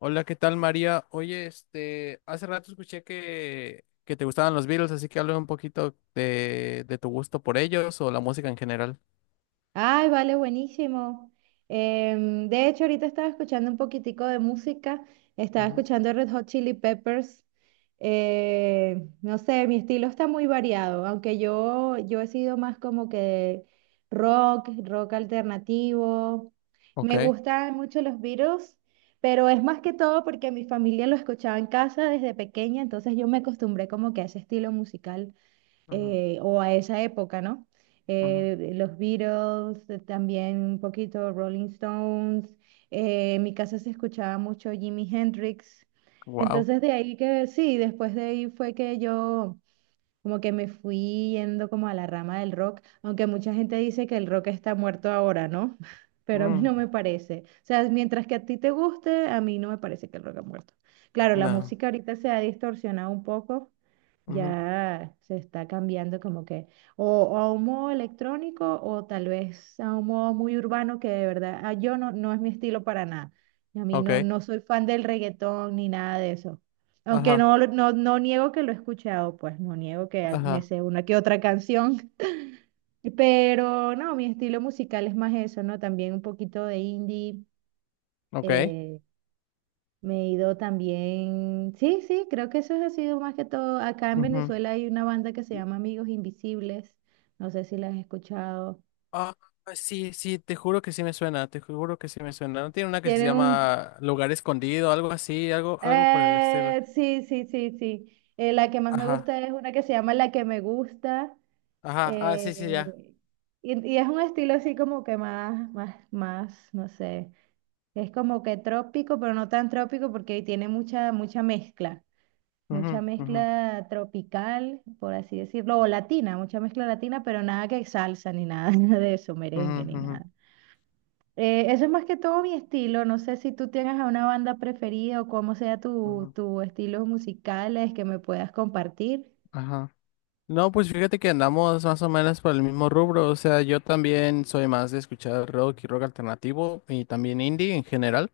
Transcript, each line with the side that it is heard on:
left: Hola, ¿qué tal, María? Oye, hace rato escuché que te gustaban los Beatles, así que hablé un poquito de tu gusto por ellos o la música en general.
right: Ay, vale, buenísimo. De hecho, ahorita estaba escuchando un poquitico de música, estaba
left: Ujú.
right: escuchando Red Hot Chili Peppers. No sé, mi estilo está muy variado, aunque yo he sido más como que rock, rock alternativo.
left: Ok.
right: Me gustan mucho los Beatles, pero es más que todo porque mi familia lo escuchaba en casa desde pequeña, entonces yo me acostumbré como que a ese estilo musical,
left: Ujú,
right: o a esa época, ¿no?
left: ujú,
right: Los Beatles, también un poquito Rolling Stones, en mi casa se escuchaba mucho Jimi Hendrix,
left: wow.
right: entonces de ahí que sí, después de ahí fue que yo como que me fui yendo como a la rama del rock, aunque mucha gente dice que el rock está muerto ahora, ¿no? Pero a mí
left: Mm.
right: no me parece. O sea, mientras que a ti te guste, a mí no me parece que el rock ha muerto. Claro, la
left: No.
right: música ahorita se ha distorsionado un poco,
left: Ujú.
right: ya se está cambiando como que o a un modo electrónico o tal vez a un modo muy urbano que de verdad yo no es mi estilo para nada. Y a mí
left: Ok,
right: no soy fan del reggaetón ni nada de eso. Aunque
left: ajá,
right: no, no, no niego que lo he escuchado, pues no niego que me
left: ajá,
right: sé una que otra canción. Pero no, mi estilo musical es más eso, ¿no? También un poquito de indie.
left: ok.
right: eh, Me he ido también, sí, sí, creo que eso ha sido más que todo. Acá en
left: Ujú.
right: Venezuela hay una banda que se llama Amigos Invisibles, no sé si la has escuchado.
left: Ah, sí, sí, te juro que sí me suena, te juro que sí me suena. ¿No tiene una que se
right: Tienen un,
left: llama Lugar Escondido, algo así, algo, algo por el estilo?
right: sí, sí, sí, sí. La que más me gusta
left: Ajá,
right: es una que se llama La que me gusta.
left: ajá, ah, sí, sí, ya.
right: eh, y es un estilo así como que más, no sé. Es como que trópico, pero no tan trópico porque tiene mucha mezcla. Mucha
left: Ujú, ujú,
right: mezcla tropical, por así decirlo, o latina, mucha mezcla latina, pero nada que salsa ni nada de eso,
left: ujú,
right: merengue ni
left: ujú,
right: nada. Eso es más que todo mi estilo. No sé si tú tienes a una banda preferida o cómo sea
left: ujú.
right: tu estilos musicales que me puedas compartir.
left: Ajá. No, pues fíjate que andamos más o menos por el mismo rubro. O sea, yo también soy más de escuchar rock y rock alternativo y también indie en general.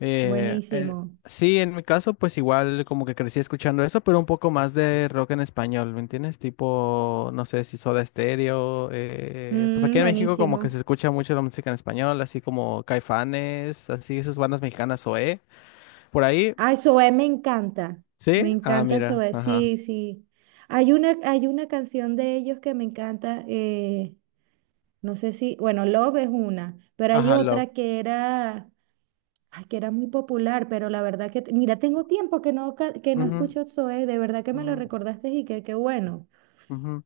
left: Eh, eh,
right: Buenísimo.
left: sí, en mi caso, pues igual como que crecí escuchando eso, pero un poco más de rock en español, ¿me entiendes? Tipo, no sé si Soda Stereo. Pues aquí
right: Mm,
left: en México como que
right: buenísimo.
left: se escucha mucho la música en español, así como Caifanes, así esas bandas mexicanas, OE. Por ahí,
right: Ay, Zoé me encanta. Me
left: ¿sí? Ah,
right: encanta
left: mira,
right: Zoé.
left: ajá.
right: Sí, sí. Hay una canción de ellos que me encanta. No sé si, bueno, Love es una, pero hay
left: Ajá,
right: otra
left: Love.
right: que era, ay, que era muy popular, pero la verdad que, mira, tengo tiempo que no, que no
left: Ujú,
right: escucho Zoe, de verdad que me
left: ujú,
right: lo recordaste y que qué bueno.
left: ujú.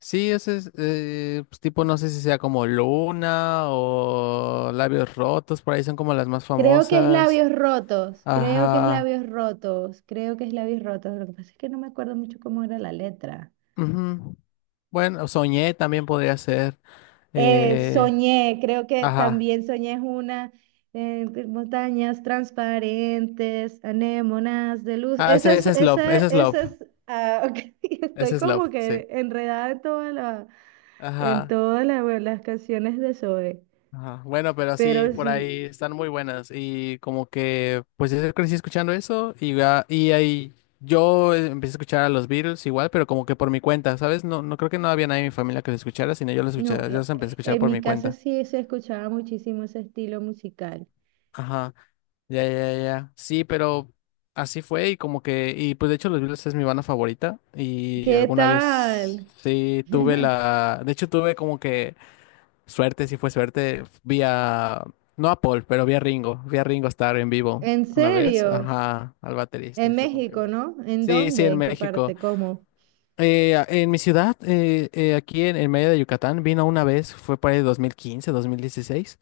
left: Sí, ese es pues, tipo, no sé si sea como Luna o Labios Rotos, por ahí son como las más
right: Creo que es
left: famosas.
right: Labios Rotos, creo que es
left: Ajá.
right: Labios Rotos, Creo que es Labios Rotos, lo que pasa es que no me acuerdo mucho cómo era la letra.
left: Ujú. Bueno, Soñé también podría ser. eh,
right: Soñé, creo que
left: ajá.
right: también soñé es una, montañas transparentes, anémonas de luz.
left: Ah, ese, ese es Love, ese es Love,
right: Esa es. Ah, ok.
left: ese
right: Estoy
left: es Love,
right: como
left: sí.
right: que enredada en toda la, en
left: Ajá.
right: todas la- Bueno, las canciones de Zoe,
left: Ajá. Bueno, pero sí,
right: pero
left: por
right: sí,
left: ahí están muy buenas y como que pues yo crecí escuchando eso y, y ahí yo empecé a escuchar a los Beatles igual, pero como que por mi cuenta, ¿sabes? No, no creo que no había nadie en mi familia que los escuchara, sino yo los
right: no,
left: escuchaba, yo los empecé a escuchar
right: en
left: por
right: mi
left: mi
right: casa
left: cuenta.
right: sí se escuchaba muchísimo ese estilo musical.
left: Ajá, ya. Sí, pero así fue y como que, y pues de hecho los Beatles es mi banda favorita y
right: ¿Qué
left: alguna vez
right: tal?
left: sí tuve la, de hecho tuve como que suerte, si fue suerte, no a Paul, pero vi a Ringo estar en vivo
right: ¿En
left: una vez,
right: serio?
left: ajá, al baterista,
right: ¿En
left: y fue como que
right: México,
left: wow.
right: no? ¿En
left: Sí, sí,
right: dónde?
left: en
right: ¿En qué
left: México.
right: parte? ¿Cómo?
left: En mi ciudad, aquí en medio de Yucatán, vino una vez, fue para el 2015, 2016,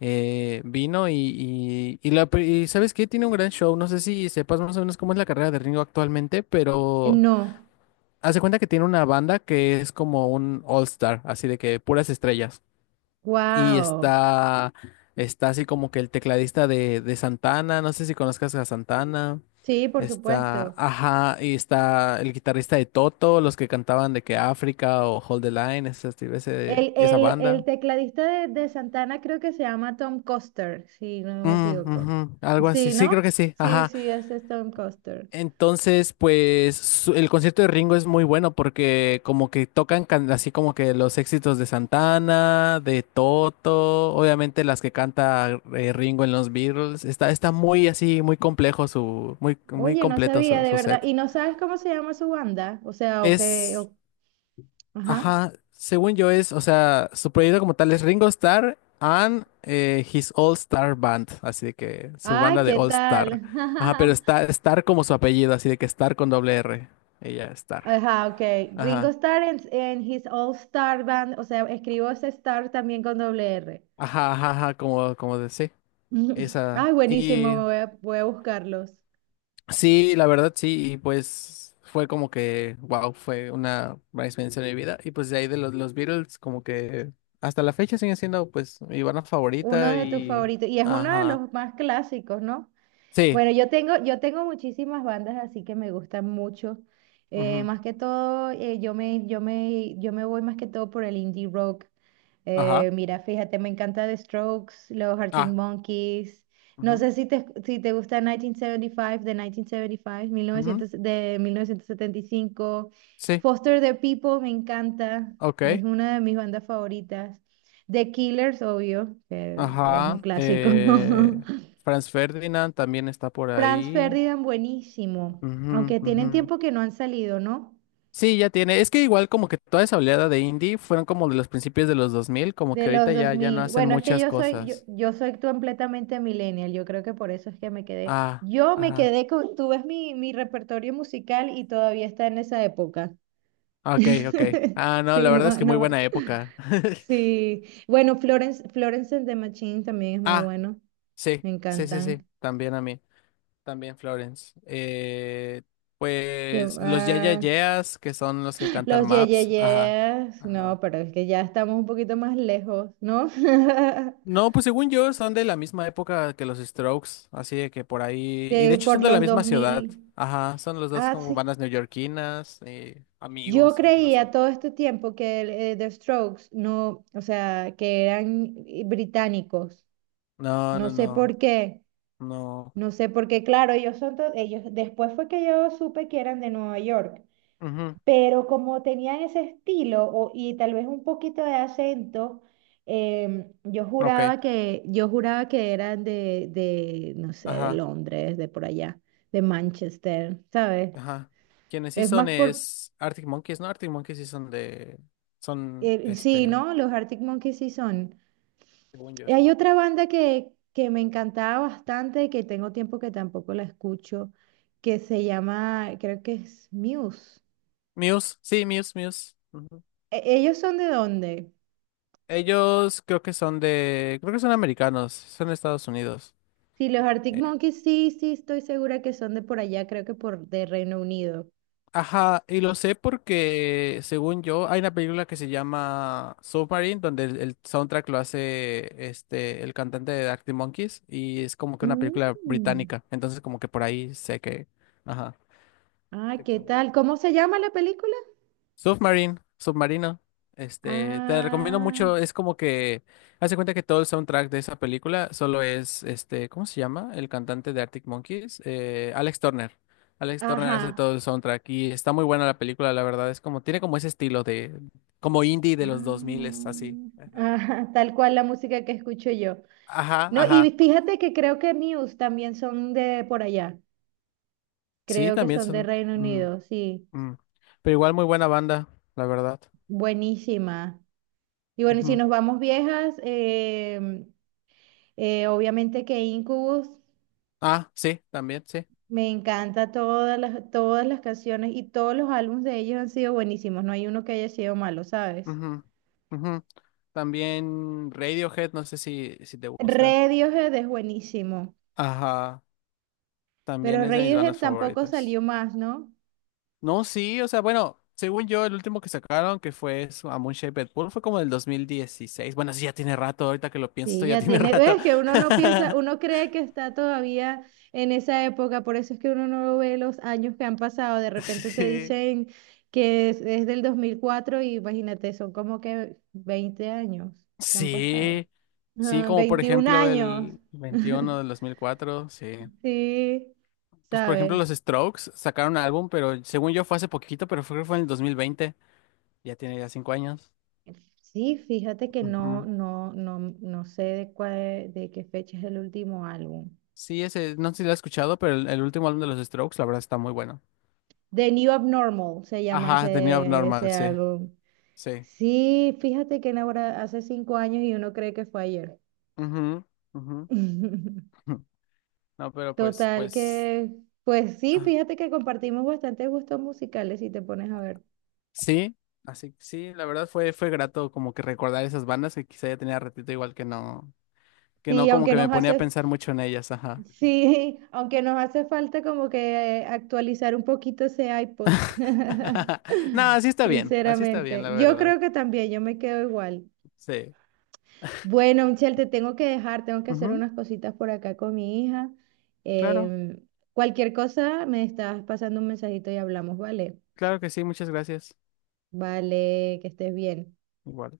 left: vino y y ¿sabes qué? Tiene un gran show, no sé si sepas más o menos cómo es la carrera de Ringo actualmente, pero
right: No.
left: hace cuenta que tiene una banda que es como un all-star, así de que puras estrellas. Y
right: Wow.
left: está, está así como que el tecladista de Santana, no sé si conozcas a Santana.
right: Sí, por
left: Está,
right: supuesto.
left: ajá, y está el guitarrista de Toto, los que cantaban de que África o Hold the Line,
right: El,
left: esa
right: el, el
left: banda.
right: tecladista de Santana creo que se llama Tom Coster, si no me
left: Mm,
right: equivoco.
left: ujú, algo así,
right: Sí,
left: sí, creo que
right: ¿no?
left: sí,
right: Sí,
left: ajá.
right: sí, ese es Tom Coster.
left: Entonces, pues el concierto de Ringo es muy bueno porque como que así como que los éxitos de Santana, de Toto, obviamente las que canta Ringo en los Beatles. Está muy así, muy complejo muy
right: Oye, no
left: completo
right: sabía,
left: su,
right: de
left: su
right: verdad.
left: set.
right: ¿Y no sabes cómo se llama su banda? O sea,
left: Es
right: ajá.
left: ajá, según yo es, o sea, su proyecto como tal es Ringo Starr and his All Star Band, así de que su
right: Ay,
left: banda de
right: ¿qué
left: All Star.
right: tal?
left: Ajá, pero está Star como su apellido, así de que Star con doble R. Ella, Star.
right: Ajá, ok. Ringo
left: Ajá,
right: Starr en his All Star Band, o sea, escribo ese Star también con doble R.
left: ajá, como, como de sí, esa.
right: Ay, buenísimo,
left: Y
right: voy a buscarlos.
left: sí, la verdad sí, y pues fue como que, wow, fue una gran experiencia de mi vida. Y pues de ahí de los Beatles, como que hasta la fecha siguen siendo pues mi banda
right: Uno
left: favorita
right: de tus
left: y,
right: favoritos, y es uno de
left: ajá.
right: los más clásicos, ¿no?
left: Sí.
right: Bueno, yo tengo muchísimas bandas así que me gustan mucho.
left: Ujú.
right: Más que todo, yo me voy más que todo por el indie rock.
left: Ajá.
right: Mira, fíjate, me encanta The Strokes, los Arctic
left: Ah.
right: Monkeys. No
left: Ujú.
right: sé si te gusta 1975, de
left: Ujú.
right: 1975, novecientos setenta y cinco, mil novecientos, de 1975,
left: Sí,
right: Foster the People, me encanta.
left: ok.
right: Es una de mis bandas favoritas. The Killers, obvio, que es un
left: Ajá.
right: clásico, ¿no?
left: Franz Ferdinand también está por
right: Franz
left: ahí.
right: Ferdinand, buenísimo.
left: Ujú,
right: Aunque tienen
left: ujú.
right: tiempo que no han salido, ¿no?
left: Sí, ya tiene. Es que igual como que toda esa oleada de indie fueron como de los principios de los 2000 como
right: De
left: que
right: los
left: ahorita
right: dos
left: ya, ya no
right: mil.
left: hacen
right: Bueno, es que
left: muchas
right: yo soy,
left: cosas.
right: yo soy completamente millennial. Yo creo que por eso es que me quedé.
left: Ah,
right: Yo me
left: ajá.
right: quedé con, tú ves mi repertorio musical y todavía está en esa época.
left: Ok, ok. Ah, no,
right: Sí,
left: la verdad
right: no,
left: es que muy buena
right: no.
left: época.
right: Sí. Bueno, Florence and the Machine también es muy
left: Ah,
right: bueno.
left: sí,
right: Me
left: sí, sí, sí,
right: encantan.
left: también a mí. También Florence.
right: ¿Qué
left: Pues los Ya Ya
right: va?
left: Yeahs, que son los que cantan
right: Los Ye Ye
left: Maps. Ajá.
right: Yes. No,
left: Ajá.
right: pero es que ya estamos un poquito más lejos, ¿no?
left: No, pues según yo son de la misma época que los Strokes, así de que por ahí. Y de
right: De,
left: hecho son
right: por
left: de la
right: los
left: misma ciudad.
right: 2000.
left: Ajá, son los dos
right: Ah,
left: como
right: sí.
left: bandas neoyorquinas,
right: Yo
left: amigos
right: creía
left: incluso.
right: todo este tiempo que el, The Strokes no, o sea, que eran británicos.
left: No,
right: No
left: no,
right: sé
left: no,
right: por qué,
left: no.
right: no sé por qué, claro, ellos después fue que yo supe que eran de Nueva York,
left: Ujú,
right: pero como tenían ese estilo y tal vez un poquito de acento,
left: ok,
right: yo juraba que eran de no sé, de
left: ajá,
right: Londres, de por allá, de Manchester, ¿sabes?
left: ajá. Quienes sí
right: Es más
left: son
right: por
left: es Arctic Monkeys, ¿no? Arctic Monkeys sí son de, son,
right: sí, ¿no? Los Arctic Monkeys sí son.
left: según yo.
right: Y
left: Sí.
right: hay otra banda que me encantaba bastante, y que tengo tiempo que tampoco la escucho, que se llama, creo que es Muse.
left: Muse, sí, Muse. Ujú.
right: ¿Ellos son de dónde?
left: Ellos creo que son de, creo que son americanos, son de Estados Unidos.
right: Sí, los Arctic
left: Eh,
right: Monkeys, sí, sí, estoy segura que son de por allá, creo que por de Reino Unido.
left: ajá, y lo sé porque, según yo, hay una película que se llama Submarine, donde el soundtrack lo hace este, el cantante de Arctic Monkeys, y es como que una película
right: Mm.
left: británica, entonces como que por ahí sé que, ajá.
right: Ah,
left: Sé que
right: ¿qué
left: son de allá.
right: tal? ¿Cómo se llama la película?
left: Submarine, Submarino. Este, te recomiendo
right: Ah,
left: mucho. Es como que, haz de cuenta que todo el soundtrack de esa película solo es, este, ¿cómo se llama? El cantante de Arctic Monkeys, Alex Turner. Alex Turner hace
right: ajá.
left: todo el soundtrack y está muy buena la película, la verdad. Es como, tiene como ese estilo de, como indie de los 2000, es así.
right: Ah,
left: Ajá,
right: ajá, tal cual la música que escucho yo.
left: ajá.
right: No, y
left: Ajá.
right: fíjate que creo que Muse también son de por allá.
left: Sí,
right: Creo que
left: también
right: son de
left: son,
right: Reino
left: mm,
right: Unido, sí.
left: mm. Pero igual muy buena banda, la verdad.
right: Buenísima. Y bueno, y si
left: Ujú.
right: nos vamos viejas, obviamente que Incubus,
left: Ah, sí, también, sí.
right: me encanta todas las canciones y todos los álbumes de ellos han sido buenísimos. No hay uno que haya sido malo, ¿sabes?
left: Ujú, ujú. También Radiohead, no sé si, si te gusta.
right: Radiohead es buenísimo,
left: Ajá,
right: pero
left: también es de mis
right: Radiohead
left: bandas
right: tampoco salió
left: favoritas.
right: más, ¿no?
left: No, sí, o sea, bueno, según yo, el último que sacaron, que fue A Moon Shaped Pool, fue como del 2016. Bueno, sí, ya tiene rato, ahorita que lo pienso,
right: Sí,
left: ya
right: ya
left: tiene
right: tiene,
left: rato.
right: ves que uno no piensa, uno cree que está todavía en esa época, por eso es que uno no ve los años que han pasado, de repente te
left: Sí,
right: dicen que es del 2004 y imagínate, son como que 20 años que han pasado.
left: sí, sí,
right: Ah,
left: como por
right: 21
left: ejemplo
right: años.
left: el 21 del 2004 sí.
right: Sí,
left: Pues por ejemplo
right: ¿sabes?
left: los Strokes sacaron un álbum, pero según yo fue hace poquito, pero fue en el 2020 ya tiene ya 5 años.
right: Sí, fíjate que
left: Ujú.
right: no sé de cuál, de qué fecha es el último álbum.
left: Sí, ese, no sé si lo has escuchado, pero el último álbum de los Strokes, la verdad, está muy bueno.
right: The New Abnormal se llama
left: Ajá, The New Abnormal,
right: ese
left: sí,
right: álbum.
left: sí.
right: Sí, fíjate que ahora hace cinco años y uno cree que fue ayer.
left: Ujú, ujú. No, pero pues,
right: Total
left: pues,
right: que, pues sí,
left: ah,
right: fíjate que compartimos bastantes gustos musicales si te pones a ver.
left: sí, así, sí, la verdad fue grato como que recordar esas bandas que quizá ya tenía ratito igual que no
right: Sí,
left: como que me ponía a pensar mucho en ellas, ajá.
right: sí, aunque nos hace falta como que actualizar un poquito ese iPod.
left: No, así está bien,
right: Sinceramente,
left: la
right: yo
left: verdad,
right: creo que también, yo me quedo igual.
left: sí.
right: Bueno, Michelle, te tengo que dejar, tengo que hacer
left: Ujú,
right: unas cositas por acá con mi hija.
left: claro,
right: Em, Cualquier cosa, me estás pasando un mensajito y hablamos, ¿vale?
left: claro que sí, muchas gracias.
right: Vale, que estés bien.
left: Igual.